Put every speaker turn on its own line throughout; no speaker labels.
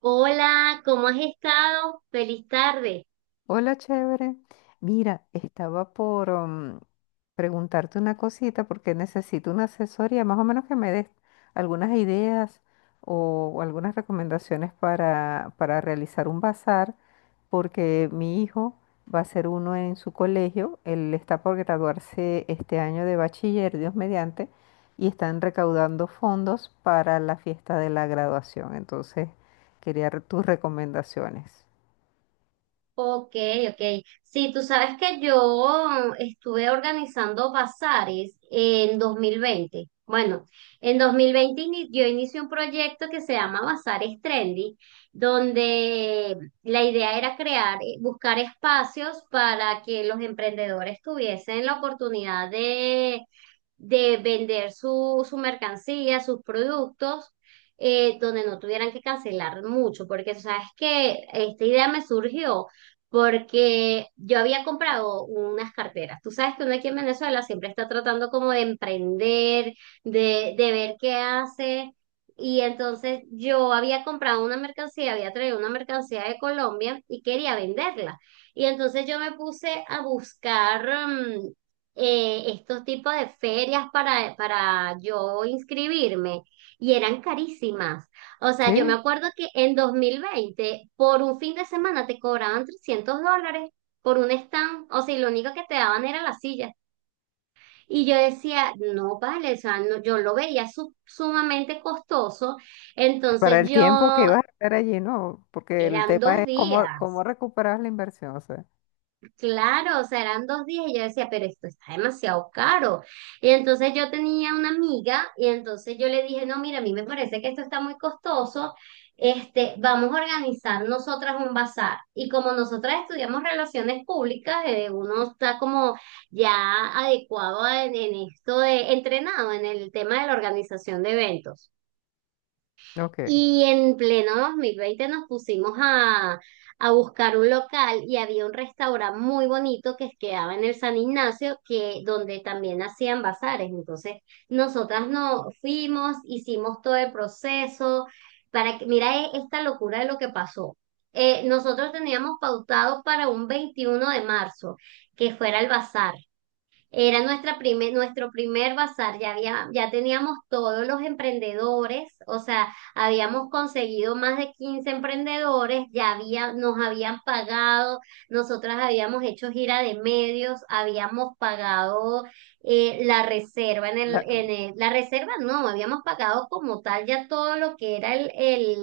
Hola, ¿cómo has estado? Feliz tarde.
Hola, chévere. Mira, estaba por preguntarte una cosita porque necesito una asesoría, más o menos que me des algunas ideas o algunas recomendaciones para realizar un bazar, porque mi hijo va a hacer uno en su colegio, él está por graduarse este año de bachiller, Dios mediante, y están recaudando fondos para la fiesta de la graduación. Entonces, quería tus recomendaciones.
Ok, ok. Sí, tú sabes que yo estuve organizando bazares en 2020. Bueno, en 2020 yo inicié un proyecto que se llama Bazares Trendy, donde la idea era crear, buscar espacios para que los emprendedores tuviesen la oportunidad de vender su mercancía, sus productos, donde no tuvieran que cancelar mucho, porque sabes que esta idea me surgió porque yo había comprado unas carteras. Tú sabes que uno aquí en Venezuela siempre está tratando como de emprender, de ver qué hace. Y entonces yo había comprado una mercancía, había traído una mercancía de Colombia y quería venderla. Y entonces yo me puse a buscar, estos tipos de ferias para yo inscribirme y eran carísimas. O sea, yo me
Sí.
acuerdo que en 2020 por un fin de semana te cobraban $300 por un stand, o sea, y lo único que te daban era la silla. Y yo decía, no vale, o sea, yo lo veía sumamente costoso,
Para
entonces
el tiempo que
yo,
ibas a estar allí, ¿no? Porque el
eran
tema
dos
es cómo, cómo
días.
recuperar la inversión, o sea.
Claro, o sea, eran dos días y yo decía, pero esto está demasiado caro. Y entonces yo tenía una amiga y entonces yo le dije, no, mira, a mí me parece que esto está muy costoso, este, vamos a organizar nosotras un bazar. Y como nosotras estudiamos relaciones públicas, uno está como ya adecuado en esto de entrenado en el tema de la organización de eventos.
Ok.
Y en pleno 2020 nos pusimos a buscar un local y había un restaurante muy bonito que quedaba en el San Ignacio, donde también hacían bazares. Entonces, nosotras no fuimos, hicimos todo el proceso para que, mira esta locura de lo que pasó. Nosotros teníamos pautado para un 21 de marzo que fuera el bazar. Era nuestro primer bazar, ya teníamos todos los emprendedores, o sea, habíamos conseguido más de 15 emprendedores, nos habían pagado, nosotras habíamos hecho gira de medios, habíamos pagado la reserva
La-
la reserva no, habíamos pagado como tal ya todo lo que era el,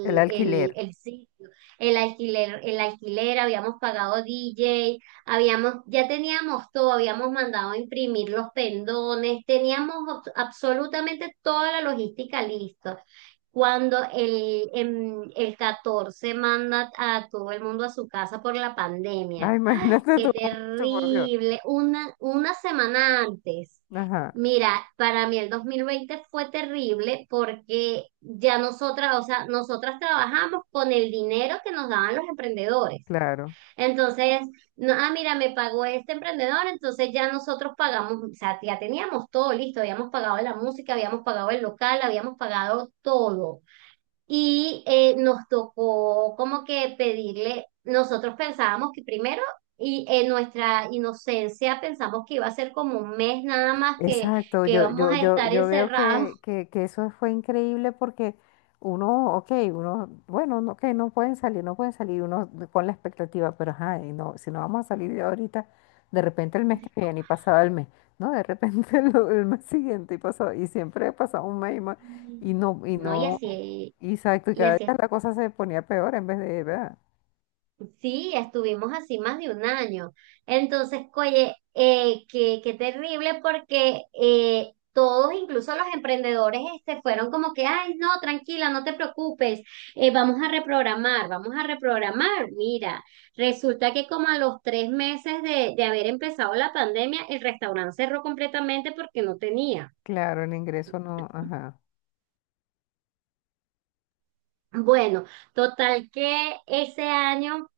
el
el,
alquiler.
el sitio, el alquiler, habíamos pagado DJ. Ya teníamos todo, habíamos mandado a imprimir los pendones, teníamos absolutamente toda la logística lista. Cuando el 14 manda a todo el mundo a su casa por la pandemia.
Ay,
¡Ay,
imagínate
qué
tú, mucho, por Dios.
terrible! Una semana antes.
Ajá,
Mira, para mí el 2020 fue terrible porque ya nosotras, o sea, nosotras trabajamos con el dinero que nos daban los emprendedores.
claro.
Entonces, no, ah, mira, me pagó este emprendedor, entonces ya nosotros pagamos, o sea, ya teníamos todo listo, habíamos pagado la música, habíamos pagado el local, habíamos pagado todo. Y nos tocó como que pedirle, nosotros pensábamos que primero, y en nuestra inocencia pensamos que iba a ser como un mes nada más que,
Exacto,
que
yo,
íbamos
yo,
a
yo,
estar
yo veo
encerrados.
que eso fue increíble porque uno, ok, uno, bueno, no, que no pueden salir, no pueden salir, uno con la expectativa, pero ajá, y no, si no vamos a salir de ahorita, de repente el mes que viene y pasaba el mes, ¿no? De repente el mes siguiente y pasaba, y siempre pasaba un mes y más, y
No, y
no,
así,
exacto, y
y
cada
así.
día la cosa se ponía peor en vez de, ¿verdad?
Sí, estuvimos así más de un año. Entonces, oye, qué terrible porque todos, incluso los emprendedores, este, fueron como que, ay, no, tranquila, no te preocupes, vamos a reprogramar, vamos a reprogramar. Mira, resulta que como a los 3 meses de haber empezado la pandemia, el restaurante cerró completamente porque no tenía.
Claro, el ingreso no, ajá,
Bueno, total que ese año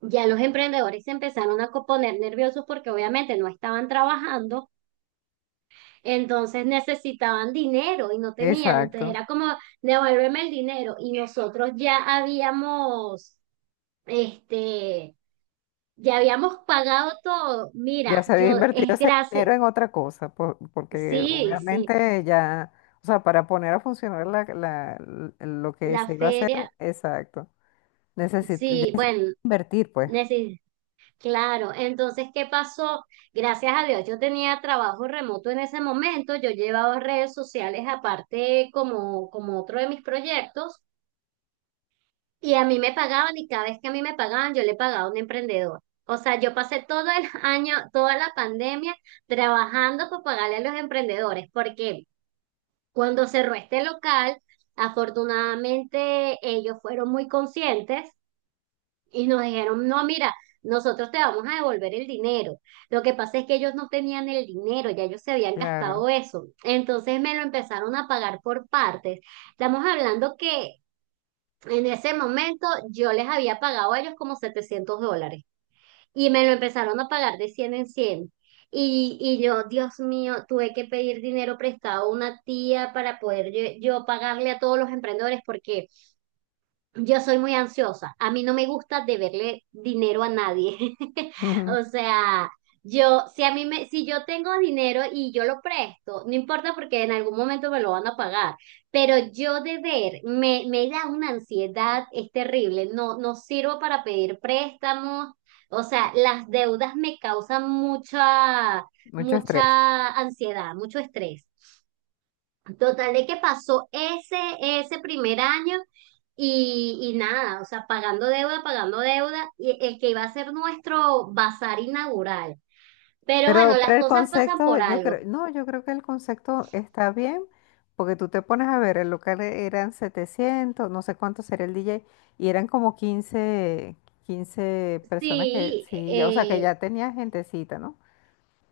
ya los emprendedores se empezaron a poner nerviosos porque obviamente no estaban trabajando, entonces necesitaban dinero y no tenían, entonces
exacto.
era como, devuélveme el dinero y nosotros ya habíamos, este, ya habíamos pagado todo.
Ya
Mira,
se había
yo
invertido
es
ese
gracias,
dinero en otra cosa, porque
sí, sí,
obviamente ya, o sea, para poner a funcionar lo que se
la
iba a hacer,
feria,
exacto, necesito ya
sí,
es
bueno,
invertir, pues,
claro, entonces, ¿qué pasó? Gracias a Dios, yo tenía trabajo remoto en ese momento, yo llevaba redes sociales aparte como otro de mis proyectos y a mí me pagaban y cada vez que a mí me pagaban, yo le pagaba a un emprendedor. O sea, yo pasé todo el año, toda la pandemia trabajando para pagarle a los emprendedores, porque cuando cerró este local, afortunadamente ellos fueron muy conscientes y nos dijeron, no, mira, nosotros te vamos a devolver el dinero. Lo que pasa es que ellos no tenían el dinero, ya ellos se habían
claro,
gastado eso. Entonces me lo empezaron a pagar por partes. Estamos hablando que en ese momento yo les había pagado a ellos como $700 y me lo empezaron a pagar de 100 en 100. Y yo, Dios mío, tuve que pedir dinero prestado a una tía para poder yo pagarle a todos los emprendedores porque yo soy muy ansiosa. A mí no me gusta deberle dinero a nadie.
ujú,
O sea, yo, si a mí me, si yo tengo dinero y yo lo presto, no importa porque en algún momento me lo van a pagar. Pero yo deber me da una ansiedad, es terrible. No, no sirvo para pedir préstamos. O sea, las deudas me causan mucha,
mucho estrés.
mucha ansiedad, mucho estrés. Total de que pasó ese primer año y nada, o sea, pagando deuda, y el que iba a ser nuestro bazar inaugural. Pero
Pero,
bueno,
pero
las
el
cosas pasan
concepto,
por
yo
algo.
creo, no, yo creo que el concepto está bien, porque tú te pones a ver, el local eran 700 no sé cuánto sería el DJ, y eran como quince personas que
Sí,
sí, ya, o sea, que ya tenía gentecita, ¿no?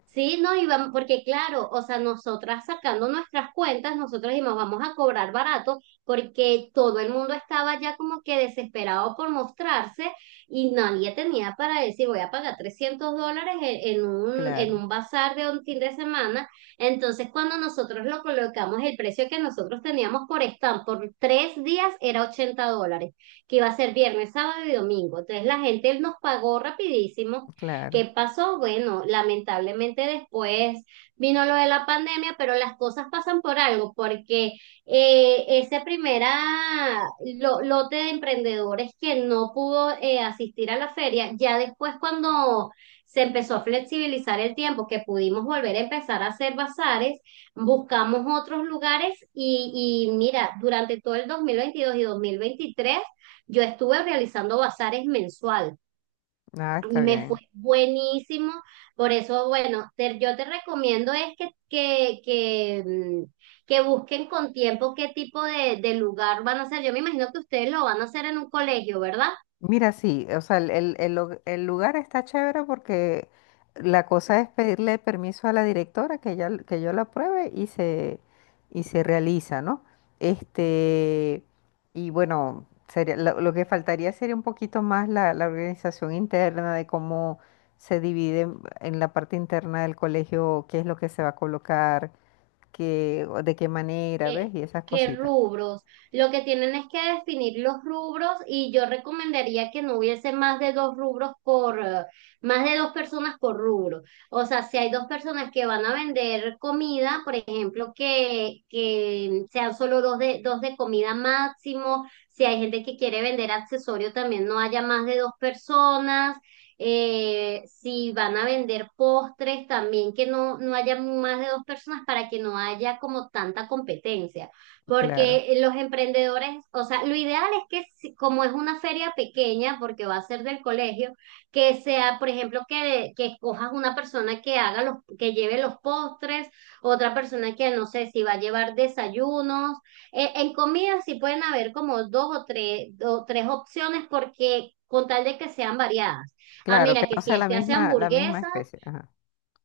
sí, no, y porque claro, o sea, nosotras sacando nuestras cuentas, nosotros dijimos, vamos a cobrar barato, porque todo el mundo estaba ya como que desesperado por mostrarse y nadie tenía para decir, voy a pagar $300 en, en un, en
Claro.
un bazar de un fin de semana. Entonces, cuando nosotros lo colocamos, el precio que nosotros teníamos por stand por 3 días era $80, que iba a ser viernes, sábado y domingo. Entonces, la gente nos pagó rapidísimo. ¿Qué
Claro,
pasó? Bueno, lamentablemente después vino lo de la pandemia, pero las cosas pasan por algo, porque ese primer lote de emprendedores que no pudo asistir a la feria, ya después cuando se empezó a flexibilizar el tiempo, que pudimos volver a empezar a hacer bazares, buscamos otros lugares y mira, durante todo el 2022 y 2023, yo estuve realizando bazares mensuales
nada, está
y me fue
bien.
buenísimo. Por eso, bueno, yo te recomiendo es que busquen con tiempo qué tipo de lugar van a hacer. Yo me imagino que ustedes lo van a hacer en un colegio, ¿verdad?
Mira, sí, o sea, el lugar está chévere porque la cosa es pedirle permiso a la directora que ella, que yo la apruebe y se realiza, ¿no? Este, y bueno, sería, lo que faltaría sería un poquito más la organización interna de cómo se divide en la parte interna del colegio, qué es lo que se va a colocar, qué, de qué manera,
¿Qué,
¿ves? Y esas
qué
cositas.
rubros? Lo que tienen es que definir los rubros y yo recomendaría que no hubiese más de dos rubros por, más de dos personas por rubro. O sea, si hay dos personas que van a vender comida, por ejemplo, que sean solo dos de comida máximo. Si hay gente que quiere vender accesorios, también no haya más de dos personas si van a vender postres también, que no haya más de dos personas para que no haya como tanta competencia,
Claro.
porque los emprendedores, o sea, lo ideal es que como es una feria pequeña, porque va a ser del colegio, que sea, por ejemplo, que escojas una persona que lleve los postres, otra persona que no sé si va a llevar desayunos. En comida sí pueden haber como dos o tres opciones porque con tal de que sean variadas. Ah,
Claro, que
mira, que
no
si
sea
este hace
la misma
hamburguesa,
especie. Ajá,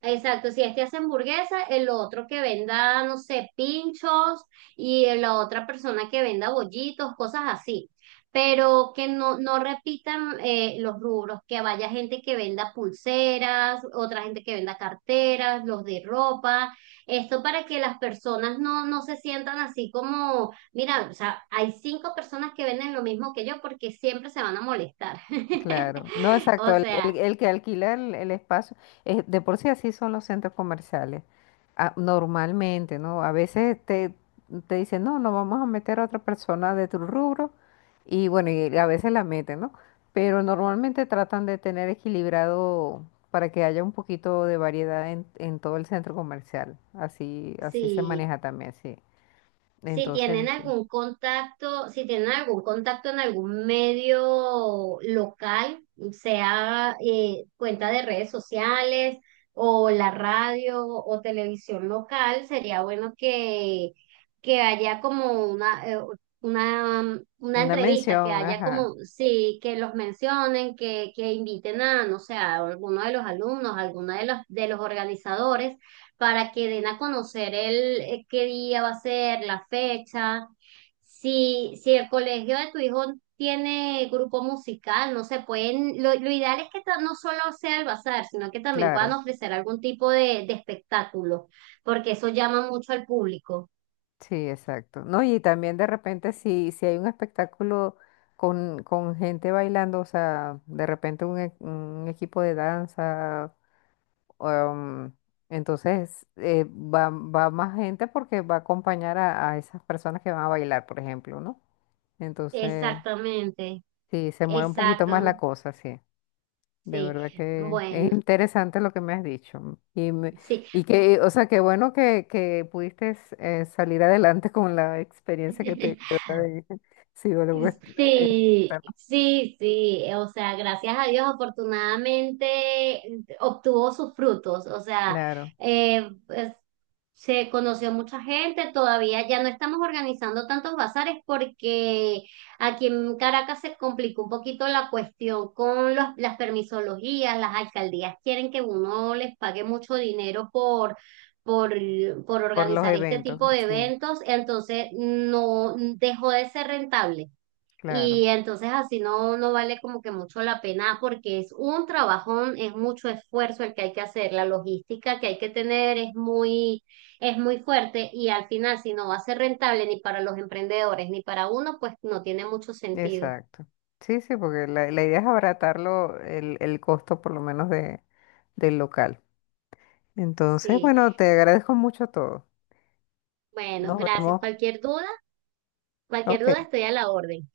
exacto, si este hace hamburguesa, el otro que venda, no sé, pinchos y la otra persona que venda bollitos, cosas así. Pero que no repitan los rubros, que vaya gente que venda pulseras, otra gente que venda carteras, los de ropa. Esto para que las personas no se sientan así como, mira, o sea, hay cinco personas que venden lo mismo que yo porque siempre se van a molestar.
claro. No, exacto.
O sea,
El que alquila el espacio, de por sí así son los centros comerciales. Ah, normalmente, ¿no? A veces te dicen, no, no vamos a meter a otra persona de tu rubro. Y bueno, y a veces la meten, ¿no? Pero normalmente tratan de tener equilibrado para que haya un poquito de variedad en todo el centro comercial. Así, así se
si,
maneja también, sí.
si
Entonces, sí.
tienen algún contacto en algún medio local, sea cuenta de redes sociales o la radio o televisión local, sería bueno que, haya como una
Una
entrevista, que
mención,
haya
ajá,
como, sí, que los mencionen, que inviten a, no sé, a alguno de los alumnos, a alguno de los organizadores para que den a conocer el qué día va a ser, la fecha. Si el colegio de tu hijo tiene grupo musical, no sé, lo ideal es que no solo sea el bazar, sino que también puedan
claro.
ofrecer algún tipo de espectáculo, porque eso llama mucho al público.
Sí, exacto. No, y también de repente si hay un espectáculo con gente bailando, o sea, de repente un, un equipo de danza, um, entonces va, va más gente porque va a acompañar a esas personas que van a bailar, por ejemplo, ¿no? Entonces,
Exactamente,
sí, se mueve un poquito más
exacto,
la cosa, sí. De verdad
sí.
que es
Bueno,
interesante lo que me has dicho. Y,
sí.
y que, o sea, qué bueno que pudiste salir adelante con la experiencia que te quedó de psicólogo. Es-
Sí,
bueno,
sí, sí, o sea, gracias a Dios, afortunadamente obtuvo sus frutos, o sea,
claro,
pues, se conoció mucha gente, todavía ya no estamos organizando tantos bazares porque aquí en Caracas se complicó un poquito la cuestión con las permisologías, las alcaldías quieren que uno les pague mucho dinero Por, por
por los
organizar este
eventos,
tipo de
sí,
eventos, entonces no dejó de ser rentable.
claro,
Y entonces así no vale como que mucho la pena porque es un trabajón, es mucho esfuerzo el que hay que hacer, la logística que hay que tener es muy, fuerte y al final si no va a ser rentable ni para los emprendedores ni para uno, pues no tiene mucho sentido.
exacto. Sí, sí, porque la idea es abaratarlo el costo por lo menos de, del local. Entonces,
Sí,
bueno, te agradezco mucho todo.
bueno,
Nos
gracias.
vemos.
Cualquier duda, cualquier
Ok.
duda estoy a la orden.